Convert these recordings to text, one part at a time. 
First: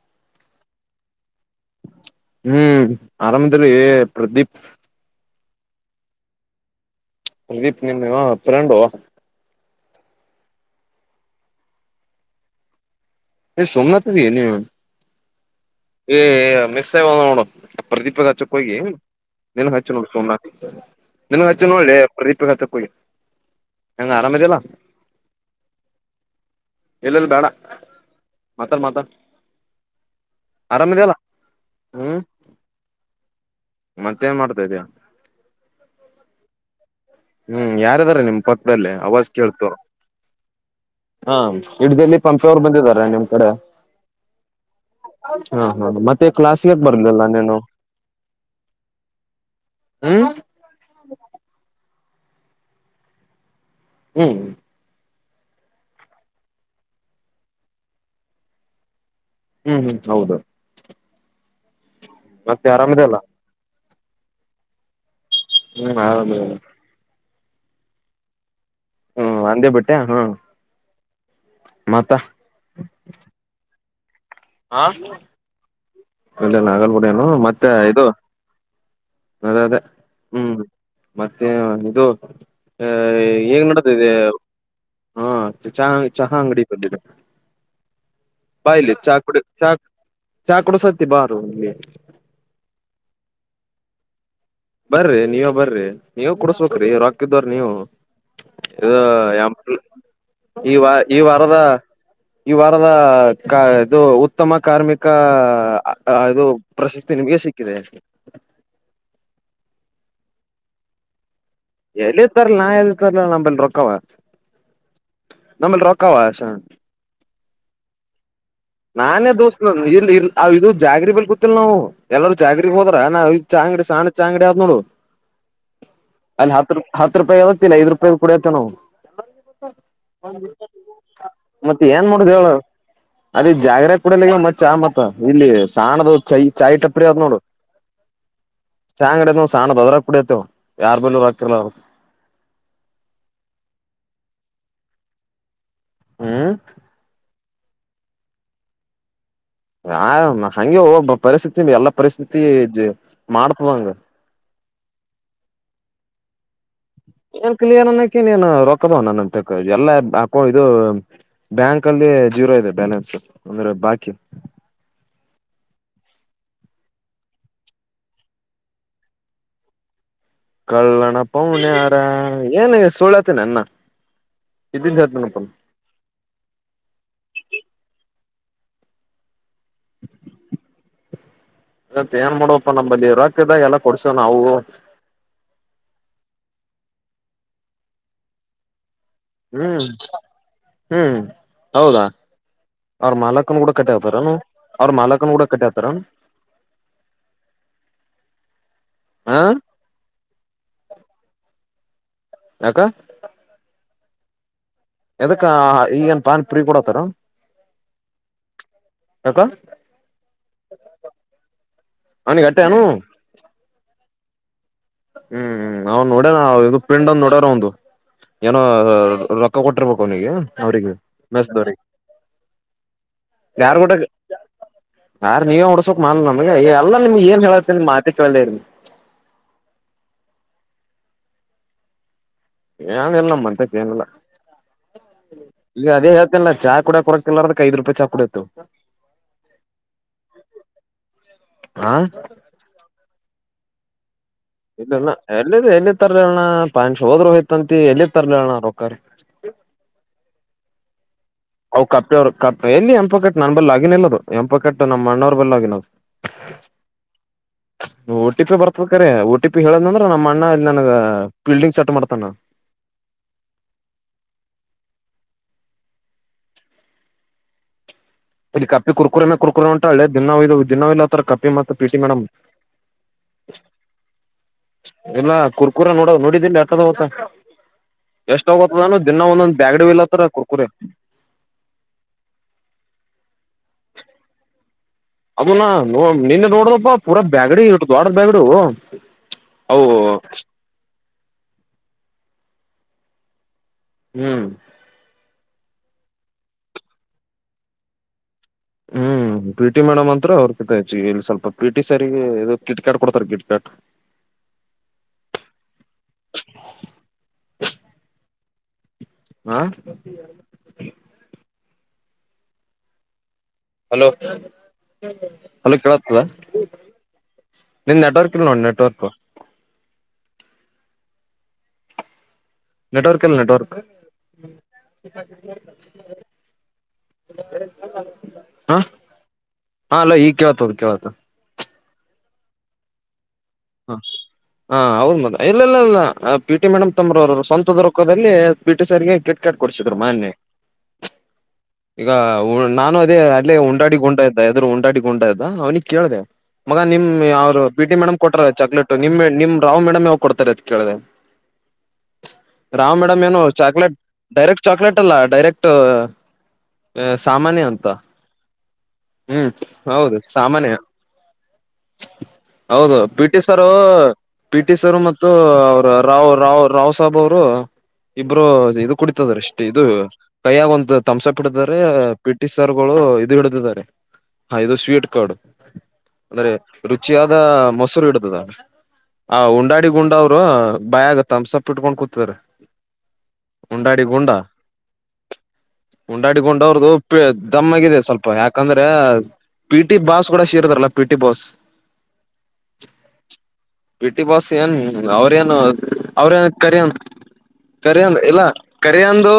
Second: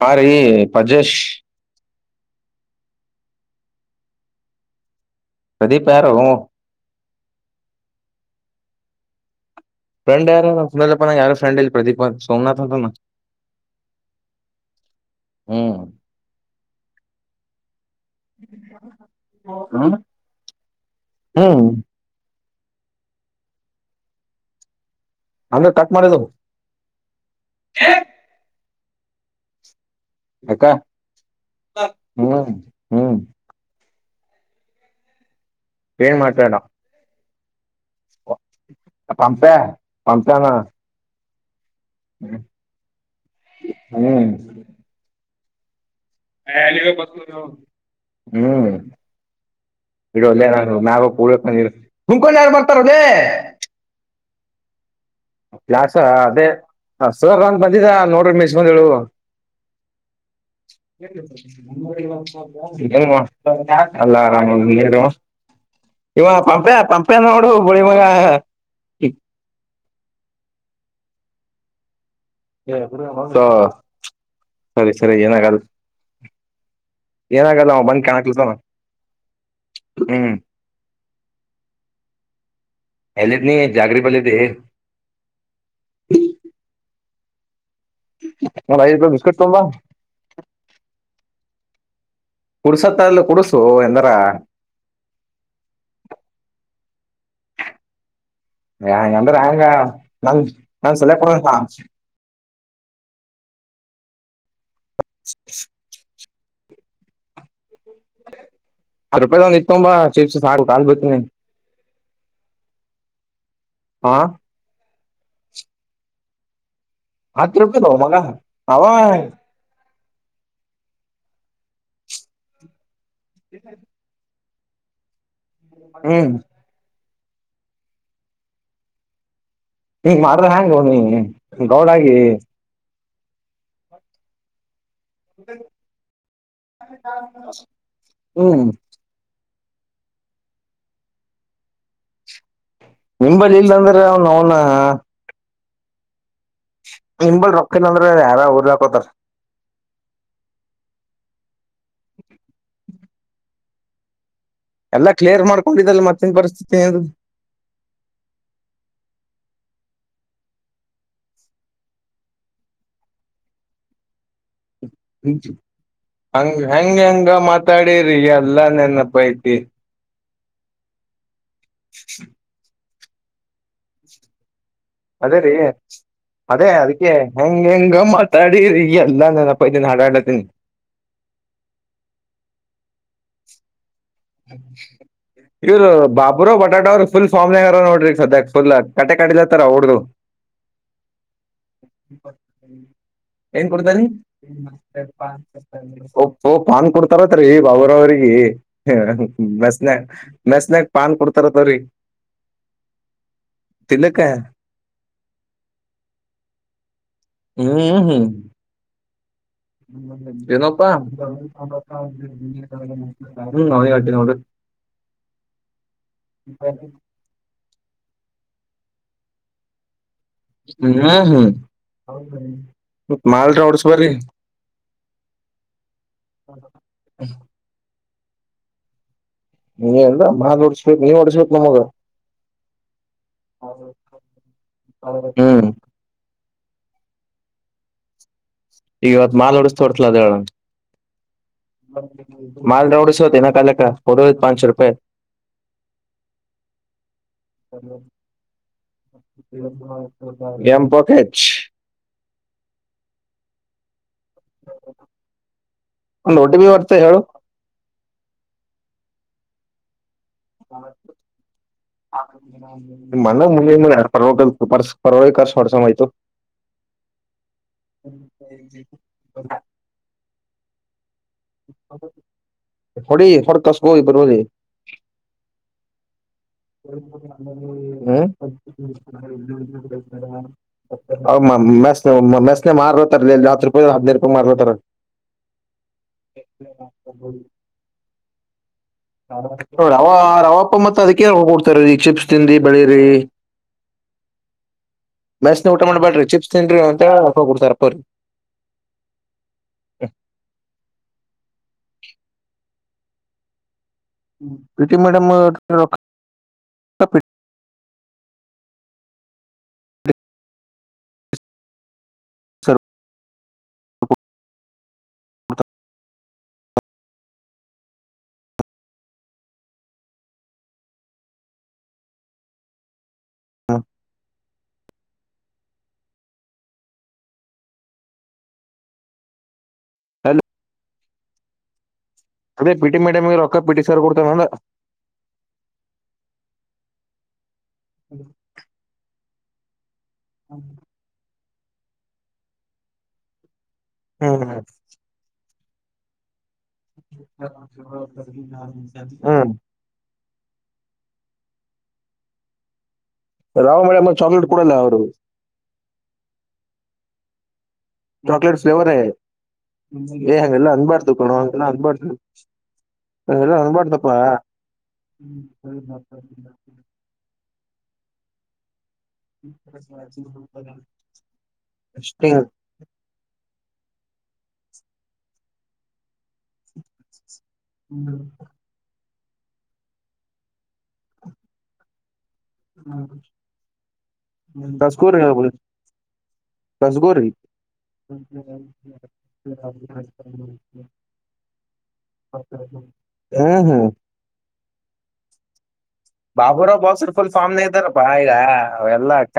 ಹ ರ ಅಜೇಶ್ ಹ್ಮ್ ಆರಾಮದ್ರೀ ಪ್ರದೀಪ್ ಪ್ರದೀಪ್ ಯಾರ ಪ್ರದೀಪ್ ನಿಮ್ಮೆ ಪರಂಡು ್ರೆಂಡ್ ಯಾರುಲ್ಪ ಯು ್ರಂಡ್ ಇಲ್ಲ ಪ್ರದೀಪ್ ಸೋಮನಾಥ್ಂತ ್ ಸೋಮನಾಥ್ದಿ ನೀವ ಹ್ಮ್ ಏ ಮಿಸ್ವ ನೋಡು ಪ್ರದೀಪ ಹಚ್ಚಕ್ ಹೋಗಿ ನನ್ಗ್ ಹಚ್ಚಿ ಹ್ಮ್ ನೋಡ ಸೋಮನಾಥ್ ನನ್ಗ್ ಹ್ಮ್ ಹಚ್ಚು ನೋಡ್ರಿ ಪ್ರದೀಪ್ ಹತ್ತ ಕುಳಿ ಹೆಂಗ ಆರಾಮ್ದಲ್ಲ ಅಮ ಕಟ್ ಮಾಡಿದ್ದ ಮಾತನ್ ಮಾತ ಹ ಹ್ಮ್ ಹ್ಮ್ ಮತ್ತೇನ್ ಮಾಡ್ತಾ ಇದ್ಯಾ ಏನ್ ಮಾತಾಡಾ ಹ್ಮ್ ಯಾರದಾರ ನಿಮ ಪಕ್ಕದಲ್ಲೇ ಅವಾಜ್ ಪಂಪ್ಯಾ ಕೇಳ್ತವ ಪಂಪ್ಯಾನ ಹಂ ಹಿಡ್ದಲ್ಲಿ ಪಂಪೆವರು ಬಂದಿದಾರ ನಿಮ್ ಕಡೆ ಹ್ಮ್ ಹಾ ಹಾ ಮತ್ತೆ ಕ್ಲಾಸ್ಗೆ ಯಾಕ್ ಬರ್ಲಿಲ್ಲ ನೀನು ಹ್ಮ್ ಹ್ಮ್ ಇಲ್ಲ ಪೂ ಕುಂಕೊಂಡ ಯಾರು ಬರ್ತಾರಲ್ಲೇ ಹ್ಮ್ ಕ್ಲಾಾಸ ಅದೇ ಸರ್ ಒಂದ ಬಂದಿದ ನೋಡ್ರಿ ಮೆ ಬಂದೇಳು ಹ್ಮ್ ಹ್ಮ್ ಹೌದು ಹ ಮತ್ತೆ ಆರಾಮದಿಯಲ್ಲ [inaudible] ಅಲ್ಲಾ ಆರಾಮ ನೀರು ಹ್ಮ್ ಇವ ಆರಾಮದಿನಿ ಪಂಪ ಪಂಪ ನೋಡ ಬಳಿ ಮ ಹ್ಮ ಅಂದೇ ಬಟ್ಟೆ ಹಾ ಮಾತ ಸೊ ಸರಿ ಸರಿ ಏನಾಗಲ್ ಇಲ್ಲಲ್ಲ ಆಗಲ್ಬಡಿನು ಮತ್ತೆ ಬಂದ್ ಇದು ಕಾಣಕ್ಲತಾನ ಅ ಅದೇ ಹ್ಮ್ ಮತ್ತೆ ಇದು ಎಲ್ಲಿದ್ನಿ ಈಗ್ ನೋಡ ಜಾಗ್ರಿ ಇದೆ ಬಲ್ಲಿದಿ ಹ ಚಹ ಚಹಾ ಅಂಗಡಿ ಸ ಒಂದ್ ಐದ್ ಬಾಯಲಿ ರೂಪಾಯಿ ಬಿಸ್ಕಟ್ ಚಾಕಡಿ ತೊಂಬಾ ಚಾ ಚಾಕಡು ಸ ಬ ನಿಗೆ ಕುಡ್ಸತ್ತ ಅಲ್ ಕುಡ್ಸು ಎಂದಾರ ಬರ್ರಿ ನೀವೇ ಬರ್ರಿ ನೀವೇ ಕುಡಸ್ಬೇಕ್ರಿರುಾಕ್ಕಿದ್ರ ನೀವು ಂಗ ಇದು ಅಂದ್ರೆ ಹಂಗ ನ ಈ ವ ನ ಸಲ ಈ ಕೊಡ ವಾರದ ಈ ವಾರದ ಇದು ಉತ್ತಮ ಕಾರ್ಮಿಕ ಇದು ಪ್ರಶಸ್ತಿ ನಿಮಗೆ ಸಿ ಕಿದಿ ತಂಬಾ ಚಿಪ್ಸ್ ಸಾಕಲ್ಬ ಎಲ್ಲಿ ಇರ್ತಲ್ಲ ನಾ ಎಲ್ಲಿರ್ತಾರಲ್ಲ ನಂಬಲ್ ಕವಾರ ಹಾ ನಮ್ಮಲ್ಲಿ ರೊಕ್ಕಾವಷ ಹತ್ತು ರೂಪಾಯಿ ನ ಮಗ ಅವ ನಾನೇ ದೋಸ್ ಇದು ಜಾಗ್ರ ಬ ಗೊತ್ತಿಲ್ಲ ನಾವು ಎಲ್ಲರೂ ಜಾಗ್ರಗ್ ಹೋದ ಚಾಂಗಡಿ ಸಾಣ ಚಾಂಗಡಿ ನ ಹ್ಮ್ ಅಲ್ಲಿ ಹತ್ತು ರೂಪ ಹತ್ ರೂಪಾಯಿ ಆಗತ್ತಿಲ್ಲ ಐ್ ರೂಪಾಯಿ ಕುಡಿಯತ್ತ ನಾವು ಹ ಮಾಡ್ರ ಹೆ್ಯಾಂಗ ನೀ ಗೌಡಾಗಿ ಅದ ಜಾಗರಾ ಕೂಡ ಚ ಇಲ್ಲಿ ಸಾಣದ ಚೈ ಚಾಯ್ ಟಪ್ರಿ ಅ ನೋಡು ಹ್ಮ್ ಚ ಅಂಗಡ ನೋ ಸಾಣ ಭದ್ರಾಗ ಕುಡಿಯತವ ಯಾರ್ ಬೆಲ್ಲ ಆಗ್ತಿರ್ಲ್ಲ ಅವ್ರ ನಿಮಂಬಲ್ಲಿಿ ಇಲ್ಂದ್ರೆ ಅವನು ಅವನ ಹ್ಮ್ ಇಂಬಲ್ ರ ಕೆಂದ್ರ ಹಾರ ಹರಕತಾರ ಆಾಮ ಹಗೆ ಒಬ್ಬ ಪರಿಸ್ಥಿತಿ ಎಲ್ಲಾ ಪರಿಸ್ಥಿತಿ ಮಾಡ್ತ್ವಾಂಗ ಎಲ್ಲ ಕ್ಲಿಯರ್ ಮಾಡ್ಕೊಂಡಿದಲ್ಲಿ ಮತ್ತನ್ ಪರಿಸ್ಥಿತಿ ಏನ್ ಕ್ಲಿಯರ್ ಅನ್ನಕಿ ನೀನ್ ರೊಕ್ಕಬೋ ನ ತ ಎಲ್ಲಾ ಅಕೌ ಇದು ಬ್ಯಾಂಕ್ ಅಲ್ಲಿ ಜೀರೋ ಇದೆ ಬ್ಯಾಲೆನ್ಸ್ ಅಂದ್ರೆ ಬಾಕಿ ಹಂಗ ಹೆಂಗ ಹೆಂಗ ಮಾತಾಡರಿಿ ಎಲ್ಲಾ ನೆನಪ್ಪ ಐತಿ ಕಳ್ಳಣ ಪನರ ಏನ ಸುಳತನ ಅನ್ನ ಇದ್ದಿದ್ದ ಅದೇ ಹೇಳ್ತನಪ್ಪ ರೀ ಅದೇ ಅದಕ್ಕೆ ಹೆಂಗ್ ಹೆಂಗ ಅಾಡಿ ಎಲ್ಲ ನನಪ್ಪತೀನ ಹಾಡಾಡತೀನಿ ಮತ್ತತ್ ಏನ್ ಮಾಡುವಪ್ಪ ನಂಬಲ್ಲಿ ರಾಕದಾಗ ಎಲ್ಲ ಕೊಡ್ಸವ ನಾವು ಇವರು ಬಾಬುರ ಬ ಪಟಾ್ರುಫುಲ್ ಸಾಮ್ಗರ ನೋಡ್ರಿ ಸದ್ಯ ಫಲ್ ಆ ಕಟ್ಟೆ ಕಡಿಲತ್ತಾರ ಹ್ಮ್ ಅವಡ್ದು ಹ್ಮ್ ಹೌದಾ ಅವ್ರ ಮಾಲಕನ್ ಕೂಡ ಏನ್ಡ್ತ ಕಟ್ಟಿ ಹತಾರನು ಅವ್ರ ಮಾಲಕನ್ ಕೂಡ ಕಟ್ಟಿ ಹತಾರ ಪಾನ್ ಕೊಡ್ತಾರತ್ೀ ಅವರ ಅವ್ರಿಗೆ ಹ ಬೆಸ್ನಾಗ ಬೆಸ್ನಯಾಗ ಪಾನ್ ಕೊಡ್ತಾರತ್ವ್ರರಿ ಅಕ ತಿಲಕ ಯದಕ್ಕ ಈಗನ್ ಪನ್ಿ ಪುರಿ ಕೂಡತಾರ ಹ್ಮ್್ಮ ಹ್ಮ್ ಯಾಕ ನಪ್ಪ ಅವನಿಗೆ ಇ ಹ್ಮ್್ಮ ನಾವ ನೋಡ್ಯ ಪಿಂಡ್ಂದ ನೋಡ್ಯಾರ ಒಂದು ಏನೋ ರೊ ಕೊಟ್ಟಿರ್ಬೇಕು ಅವನಿಗೆ ಅವ್ರಿಗೆ ಹ್ಮ್ ಹ್ಮ್ ಬವ ಮಾಲ್ರ ಯಾರ್ಗೂಡ ಹೊಡ್ಸ್ಬರ್ರಿ ಯಾರು ನೀವೇ ಹೊಡ್ಸ್ಕ್ ಮ ನಮಗೆ ಎಲ್ಲ ನಿಮ್ಗೆ ಏನ್ ಹೇಳ ಲ್ಲ ನೀ ಅಲ್ಲ ಮಾ್ ಹೊಡಿಸ್ಬೇಕಕ್ ನೀ್ ಹೊಡಿಸ್ಬೇಕಕ್ ನಮಗ ಏನ್ ಎಲ್ಲ ನಮ್ಮಂತಕ್ಕೆ ಏನಲ್ಲ ಹ್ಮ್ ಇ ಅದೇ ಇಲ್ಲ ಚ ಕೂಡ ಕೊರಕ ಇ ಅದ ಐ ರೂಪಾಯಿ ಚ ಕೂಡ ಇತತ್ತು ಈ ಇವತ್ತು ಮಾಲ್ ಉಡಸ್ತೋಡ್ತಲ ಅದ ಹಾ ಮಾಲ್ ಉಡಸ್ೋತಿನ ಕಲಕ ಇಲ್ಲ ಎಲ್ಲಿ ಎಲ್ಲಿ ತರ್ಲ ಅ್ಣ ಪಾಂಷ ಹೋದ್ರು ಹಯ್ತಂತ ಎಲ್ಲಿ ತರ್ಲ ಅ್ಣ ರೊಕ್ಕಾರ್ ಹ ಗ್ಯಾಮ ಪಖೆತ್ ಅವ ಕಪ್ಪೆವರು ಕಪ್ಪೆ ಎಲ್ಲಿ ಎಂಪ ಕಟ್ಟ ನನ್ ಬಲ್ ಆಗಿನಲ್ಲ ಅ ಎಂಪಕಟ್ಟ ನಮ್ಮ ಅ್ಣ್ರ ಬಲ್ಲ ಆಗಿನದು ಒಂದು ರೋಟಿ ಬಿ ಬರ್ತ ಹೇಳು ಟಿ ಪಿ ಬರ್ತಬೇಕ್ರಾರೆ ಟಿ ಪಿ ಹೇಳದ್ಂದ್ರ ಮಾಡ್ತಾನ ಮಾನ ಮು ಮು ಯ ಪರವಾಗ ಪಸ ಪರವಳ ಕ ಸ್ ಹೊಡ್ಸ ಮಾಹಿತು ಇಲ್ಲಿ ಕಪ್ಪಿ ಕುರ್ಕುರೇ ಕ ಕುರ್ಕುರು ಅಂತಟಳ್ಳದು ಜದು ಜಿನ್ನ ಲ ಕಪ್ಪಿ ಮ ಪಿಟಿ ಮೇಡಮ್ ಹೊಡಿ ಹೊಡ್ ಕಸ್ಕೋ ಬರ್ಬೋದಿ ಇಲ್ಲ ಕುರ್ಕುರ ನೋ ನುಡಿ ಹೋಗತ್ತದನು ದಿನ ಒಂದೊಂದ್ ಬ್ಯಾಗಡಿ ಒಯ್ಲತ್ತಾರ ಕುರ್ಕುರೆ ಮೆ ಮೆಸ್ನೆ ಮಾರ್ ಲ ಅದನ್ನ ನಿನ್ನೆ ನೋಡದಪ್ಪ ಪೂರಾ ಬ್ಯಾಗಡಿ ಇ ದೊಡದ ಬ್ಯಾಗಡಿ ರ ರವಪ್ಪ ಮತ್ತೆ ಅದಕ್ಕೆ ಕೊಡ್ತಾರೆ ಈ ಚಿಪ್ಸ್ ತಿಿಂದಿ ಬಳಿ ರೀ ಹ್ಮ್ ಮೆಸ ಊಟ ಮಾಡ್ೇಡ್ರಿ ಚಿಪ್ಸ್ ತಿನ್ಿ ಅಂತ ಹೋಗಿಡ್ತಾರಪ್ಪಪ್ರರಿ ಹ್ಮ್ ಪಿ ಟಿ ಮೇಡಮ್ ಅಂತತ್ರ ಅವ್ರ ಕ ಹೆ ಇಲ್ಲಿ ಸ್ವಲ್ಪ ಪಿಟಿ ಸರಿ ಇದು ಕಿಟ್ ಕಾರ್ಡ್ ಕೊಡ್ತಾರೆ kit card P T madam ಆಾ ರೊಕ್ಕ ಹಲೋ ಹಲೋ ಕೇಳತ್ತದ ನಿ ನೆಟ್ವರ್ಕ್ ಇಲ್ ನೋಡಿ ನೆಟ್ವರ್ಕ್ ನೆಟ್ವರ್ಕ್ ಕೆಲ್ಲ ನೆಟ್ವರ್ಕ್ ಹ ಹಾ ಅಲ್ಲ ಈಗ್ ಕೇಳ್ತ ಕೇಳಳ್ತ ಅದೇ ಪಿಟಿ ಮೇಡಮ್ ಹ ಹಾ ಅವ್ರ ಮಗ ಇಲ್ಲಲ್ಲಲ್ಲ ಪಿಟಿ ಮೇಡಮ್ ತಂಬ್ರ ಅವರು ಸ್ವಂತ ರೊದಲ್ಲಿ ಬಿಟ ಸರಿಗೆ ಿಕಟ್ು ರ್ಮಾನ್ಯ ಈಗ ನಾನು ಅದೇ ಅದ ಉಂಾಡಿ ಗುೊಂಡ ಇದ್ದ ಹ್ಮ್ ಎದುರು ಉಂಟಡಿ ಗುೊಂಡಾ ಇದ್ದ ಅವನಿಗೆ ಕೇಳಿದೆ ಮಗ ನಿಮ್ ಅವ್ರು ಬಿಟಿ ಮೇಡಮ್ ಕೊಟಾರ ಹ್ಮ್ ಚಾಕ್ಲೇಟ್ುಮಮ ರಾವ್ ಮೇಡಮ್ ಯಾವ ಕೊಡ್ತಾರೆ ಅ ಕೇಳ್ರ ರಾಮ ಮೇಡಮ್ ಏನು ರಾವ್ ಚಾಕ್ಲೇಟ್ ಮೇಡಮ್ ಡೈರೆಕ್ಟ್ ಕೊಡಲ್ಲ ಚಾಕ್ಲೇಟ್ ಅವರು ಅಲ್ಲ ಡೈರೆಕ್ಟ್ ಸಾಮಾನ್ಯ ಉಂಟು ಚಾಕ್ಲೇಟ್ ಫ್ಲೇವರೇ ಹ್ಮ್ ಹೌದು ಏ ಹಂಗೆಲ್ಲ ಸಾಮಾನ್ಯ ಅನ್ಬಾರ್ದು ಕಣೋ ಹಂಗೆಲ್ಲ ಅನ್ಬಾರ್ದು ಹೌದು ಪಿ ಟಿ ಹಂಗೆಲ್ಲ ಸರ್ ಅನ್ಬಾರ್ದಪ್ಪ ಪಿ ಟಿ ಸರ್ ಮತ್ತು ಅವರು ರಾವ್ ರಾವ್ ರಾವ್ ಸಾಹಬ್ ಅವರು ಇಬ್ರು ಇ ಕುಡಿತದ್ರ ಅಷ್ಟೇ ಇದು ಕೈಯಾಗ ಒಂತ ತಂಸ ಕಡಿದ್ದಾರೆ ಹಿಂಗ್ ಪಿಟಿ್ ಸರ್ಗಳು ಇದುಗಡದಿದ್ದಾರೆ ಹಾ ಇದು ಸ್ವೀಟ್ ಕಡ್ ಅಂದ್ರೆ ರುಚಿಯಾದ ಮೊಸರು ಇಡತದ ಆ ಉಂಡಾಡಿ ಗುಂಡ ಅವರು ಭಯಾಗಗತ್ತ ಅಂಸಪಟ್ಟುಕೊಂಡ ತ್ರ ಹ ಬಸಕೂ ಬ ಉಂಡಾಡಿಕೊಂಡ ಅವ್ರ್ದು ದಮ್ಮಗಿದೆ ಸ್ವಲ್ಪ ಯಾಕಂದ್ರ ಪಿ ಟಿ ಬಾಸ್ ಕೂಡ ಶೀರ್ದಾರಲ್ಲ ಪಿ ಟಿ ಬಾಸ್ ಹ್ಮ್ ಹ್ಮ್ ಪಿ ಟಿ ಬಾಸ್ ಏನ್ ಅವ್ರೇಏನು ಬಾಬುರಾವ್ ಬಾಸ್ರ್ ಫುಲ್ ಫಾರ್ಮ್ನ ಇದ್ದಾರಪ್ಪಾ ಈಗ ಇಲ್ಲ ಅವ ಎಲ್ಲಾ ಅಕ್ಕ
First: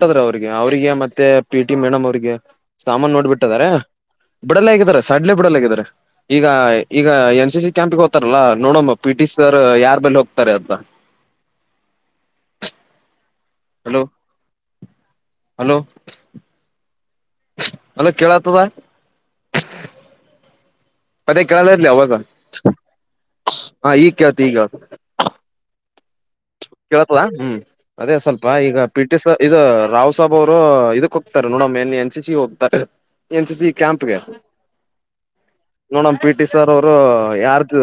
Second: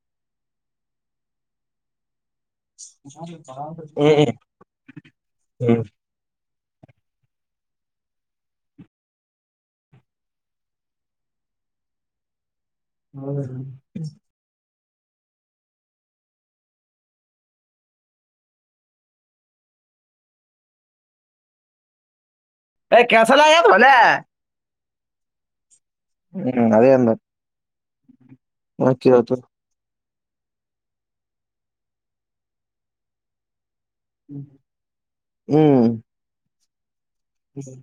ಇದ್ರ ಅವ್ರಿಗೆ ಅವ್ರಿಗೆ ಮತ್ತೆ ಪಿ ಟಿ ಮೇಡಮ್ ಅವ್ರಿಗೆ ಸಾಮಾನ್ ನೋಡ್ಬ ಬಿಟ್ಟದಾರ ಹ್ಮ್ ಬಿಡಲ್ಲ ಆಗಾರ ಸಡ್ಲೆೇ ಬಿಡಲ್ಲ ಹ್ಮ್ ಆಗಿದ್ದಾರೆ ಈಗ ಈಗ ಎನ್ ಸಿ ಸಿ ಕ್ಯಾಂಪಗೆ ಹೋಗ್ತಾರಲ್ಲ ನೋಡಮ್ಮ ಪಿ ಟಿ ಸರ್ ಯಾರ್ ಬಲ್ಲಿ ಹೋಗ್ತಾರೆ ಅಂತ ಹೌ ಹಾ ಹಲೋ ಹಲೋ ಅಲೋ ಕೇಳತದ ಪದೇ ಕೆೇಳ ಇರ್ಲಿ ಅವವಾಗ ಏ ಕೆಸಲ ಆಗ್ಯದ ಹ ಹೊಲೆ ಈ ಕ ಆತಿ ಈಗ ಹ್ಮ್ ಅದೇ ಅಂದ ಕೇಳತದಾ ಹ್ಮ್ ಅದೇ ಸ್ವಲ್ಪ ಈಗ ನಾ ಪಿ ಟಿ ಕೇಳ್ತು ಇ ರಾವ ಬ ಅವರು ಇದಕ್ ಹೋಗ್ತಾರೆ ನೋಡಮ್ಮೆನ್ ಎನ್ ಸಿ ಸಿ ಹೋಗ್ತಾರೆ ಎನ್ ಸಿ ಸಿ ಕ್ಯಾಂಪ್ಗೆ ಹ್ಮ್ ನೋಡ ಪಿ ಟಿ ಸ ಅ ಯಾರ್ದು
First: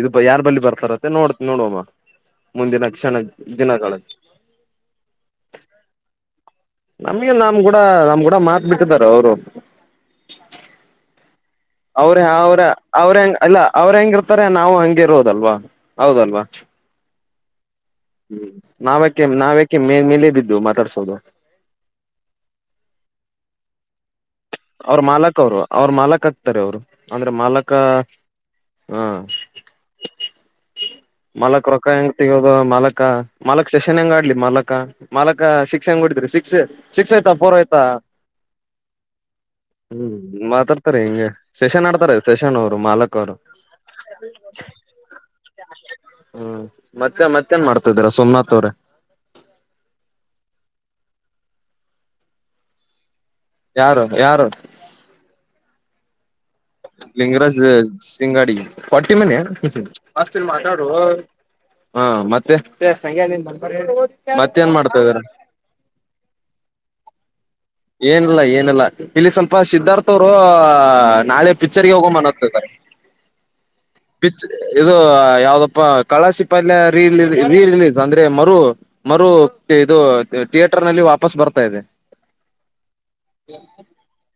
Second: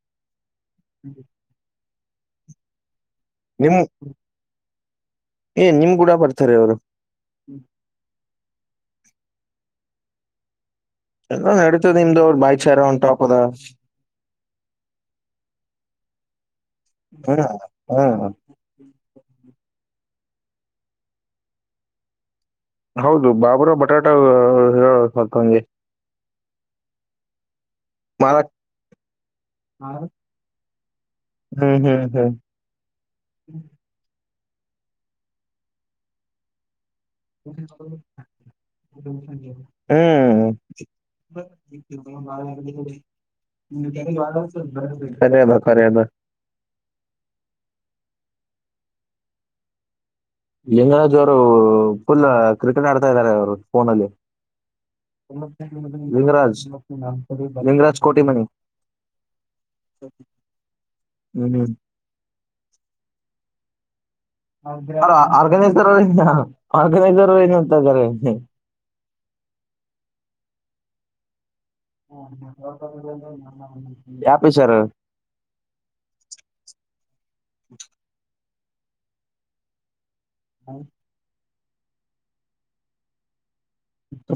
ಇದು ಯಾರ ಬಲ್ಲಿ ಬರ್ತಾರತ್ತ ನೋ ನೋಡೋಮ್ಮ ಮುಂದಿನ ಕ್ಷಣ ನಿಮ ಏ ನಿಮ್ ಕೂಡ ಬರ್ತಾರೆ ಅವರು ನಮ್ಗೆ ನಮ್ ಕೂಡ ನಮ್ ಕೂಡ ಮಾತ್ ಬಿಟ್ಟಾರ ಅವರು ಎಲ್ಲ ನಡೀತದ ಅವ್ರ ನಿಮ್ದವ್ರು ಬಾಯ ಚಾರ ಒಟಾಪ್ದ ತ್ತಾರೆ ನಾವು ಹಂಗಗೆರುದಲ್ವಾ ಹೌದಲ್ವಾ ಹರ ಹ್ಮ್ ನಾವಕ ನಾವ ಮ ಮೇಲೆ ಬಿದ್ದು ಮಾತಾಡ್ಸೋದು ಹೌದು ಬಾಬರ ಬಟಾಟಾ ಅವ್ರ ಮಾಲಕ್ ಅವ್ರು ಅವ್ರ ಮಾಲಕ ಅವರು ಅಂದ್ರೆ ಮಾಲಕ್ ಮಾರಕ್ ಹ ಮಲಕ್ ಹ್ಮ್ ರೊಕ್ಕ ಹ್ಮ್ ಹೆಂಗ ಹ್ಮ್ ತಗೋದು ಮಲಕ್ಕ ಮಲಕ್ ಸೆಷನ್ ಹೆಂಗ ಆಡ್ಲಿ ಮಲಕ ಮಾಲಕ ಸಿಕ್ಸ್ ಹಂಗ್ ಹೊಡೀತಾರೆ ಶಿಕ್ಸ್ ಹ್ಮ್ಮ್ ಹ್ಮ್ ಮಾತಾಡ್ತಾರೆ ಹಿಂಗಗೆ ಸಶನ್ ಆಡ್ತಾರೆ ಸಶನ್ ಅವರು ಮಾಲಕ್ ಅವರು ಸರಿ ಅದ ಸರಿ ಅದ ಹ್ಮ್ ಮತ್ತೆ ಮತ್ತೇನ್ ಮಾಡ್ತಾಿದೀರ ಸೋಮನಾಥ್ ತೋರ ಲಿಂಗರಾಜ್ ಅವರು ಫುಲ್ ಕ್ರಿಕೆಟ್ ಆ ಇದ ಅವರು ಯಾರು ಫೋನಲ್ಲಿ ಯಾರು ಲಂಗರಾಜ್ ಲಿಂಗರಾಜ್ ಸಿಂಗಾಡಿ ಹೊಟ್ಟಿ ಮನಾ ಹ್ಮ್ ಹ್ಮ್ ಹ ಮತ್ತೆ ಹ ಅವರು ಆರ್ಗನೈಸರ್ ಅವ ಆರ್ಗನೈಸರ್ ಅವ ಏನು ಏನಲ್ಲ ಏನಲ್ಲ ಇಲ್ಲಿ ಸ್ವಲ್ಪ ಸಿದ್ಧಾರ್ಥ ಅವರು ನಾಳೆ ಪಿಕ್ಚರ್ಗೆ ಹೋಗಂಬ ಹಾರೆ ಪಿ ಯಾವ ಪಿಕ್ಚರ್ ಇದು ಯಾವ್ದಪ್ಪ ಕಳಶಿಪಲ್ಯ ರೀರಿಲೀಸ್ ಅಂದ್ರೆ ಮರು ಮರು ಇದು ಥಿಯೇಟರ್ ನಲ್ಲಿ ವಾಪಸ್ ಬತ ಪ್ಪ ಇದೆ ಹ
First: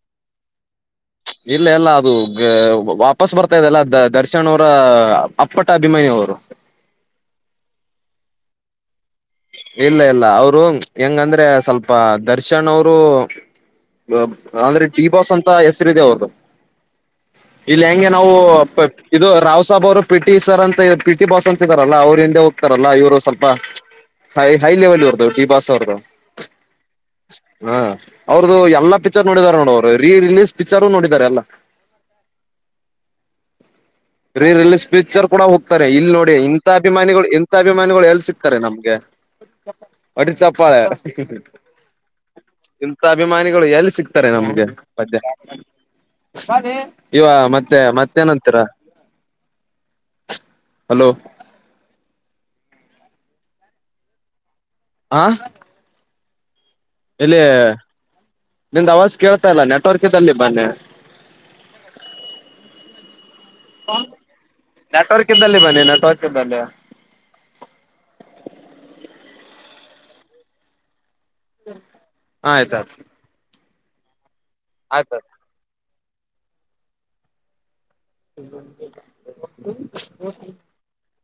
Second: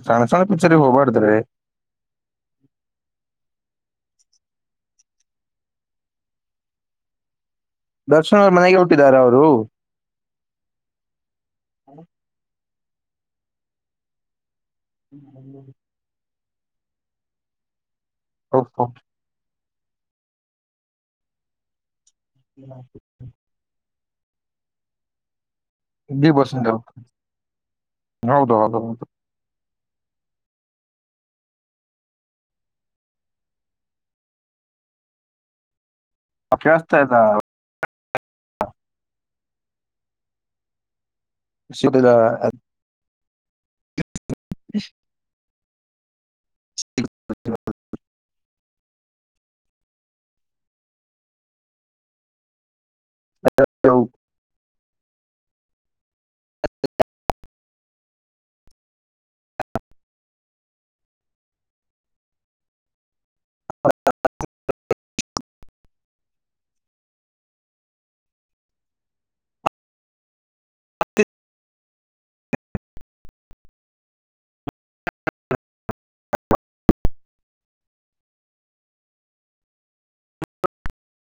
ಸಣ್ಣ ಸಣ್ಣ ಪಿಕ್ಚರ್ಗೆ ಹೋಗ್ಬಾರ್ದ್ರಿ ಇಲ್ಲ ಎಲ್ಲ ಅದು ವಾಪಸ್ ಬರ್ತ ಗತದೆಲ್ಲ ದ ದರ್ಶನ್ ಅವರ ಅಪ್ಪಟ್ಟ ಅಭಿಮಾನಿ ಅವರು ದರ್ಶನ್ ಅವ್ರ ಮನೆಗೆ ಹುಟ್ಟಿದ್ದಾರೆ ಅವ್ರು ಇಲ್ಲ ಇಲ್ಲ ಅವ್ರು ಹೆಂಗಂದ್ರೆ ಸ್ವಲ್ಪ ದರ್ಶನ್ ಅವರು ಅವರು ಅಂದ್ರೆ ಡಿ ಬಾಸ್ ಅಂತ ಹೆಸರುಿದೆ ಹೌದು ಇಲ್ಲ ಹಗೆ ನಾವು ಇದು ರ ಬ್ ಅವರು ಪಿಟಿ ಸರ್ ಅಂತ ಪಿಟಿ ಬಾಸ್ ಅಂತಿದಾರಲ್ಲ ಅವರು ಂಡೆ ಹೋಗ್ತಾರಲ್ಲ ಇವರು ಸ್ವಲ್ಪ ಹೈ ಹೈ ಲೆವೆಲ್ ಹೊರ್ತದೆ ಈಿ ಬಾಾಸ ಡಿ ಬಸಂತವ್ರು ಹ ಹೌದು ಅವ್ರ್ದು ಹೌದು ಎಲ್ಲಾ ಹೌದು ಪಿಕ್ಚರ್ ನೋಡಿದ್ದಾರೆ ನೋಡರು ರೀರಿಲೀಸ್ ಪಿಚರು ನೋಡಿದ್ದಾರೆ ಅಲ್ಲ ೀರಿಲೀಸ್ ಪಿಕ್ಚರ್ ಕೂಡ ಹೋಗ್ತದೆ ಇಲ್ ನೋಡಿ ಆ ಇಂಥ ಕೇಳಿಸ್ತಾ ಇಲ್ಲ ಅಭಿಮಾನಿಗಳು ಇಂತ ಅಭಿಮಾನಿಗಳು ಎಲ್ ಸಿಗ್ತಾರೆ ನಮ್ಗೆ ಒಡ ಚಪ್ಪಾಳೆ ಸಿಗುದಿಲ್ಲ ಇಮ ಅಭಿಮಾನಿಗಳು ಎಲ್ಲಿ ಸಿಕ್ ನಮ್ಗೆ ಮಧ್ಯಾ ಇವ ಮತ್ತೆ ಮತ್ತೇನಂತೀರ ಹಲೋ ಅ ಯೌ ಆ ಇಲ್ಲಿ ನಿಮ್ದ ಅವಾಜ ಕೇಳ್ತಾ ಇಲ್ಲ ನೆಟ್ವರ್ಕ್ಲ್ಲಿ ಬನ್ನಿ ಡಾಕ್ಟರ್ ದಲ್ಲಿ ಬನೆ ನ ಕಕಿದ್ದಲ್ಲ ಆಯ್ತ ಆಾಯ್ತು ಆಯ್ತ ಆತು [inaudible] [inaudible]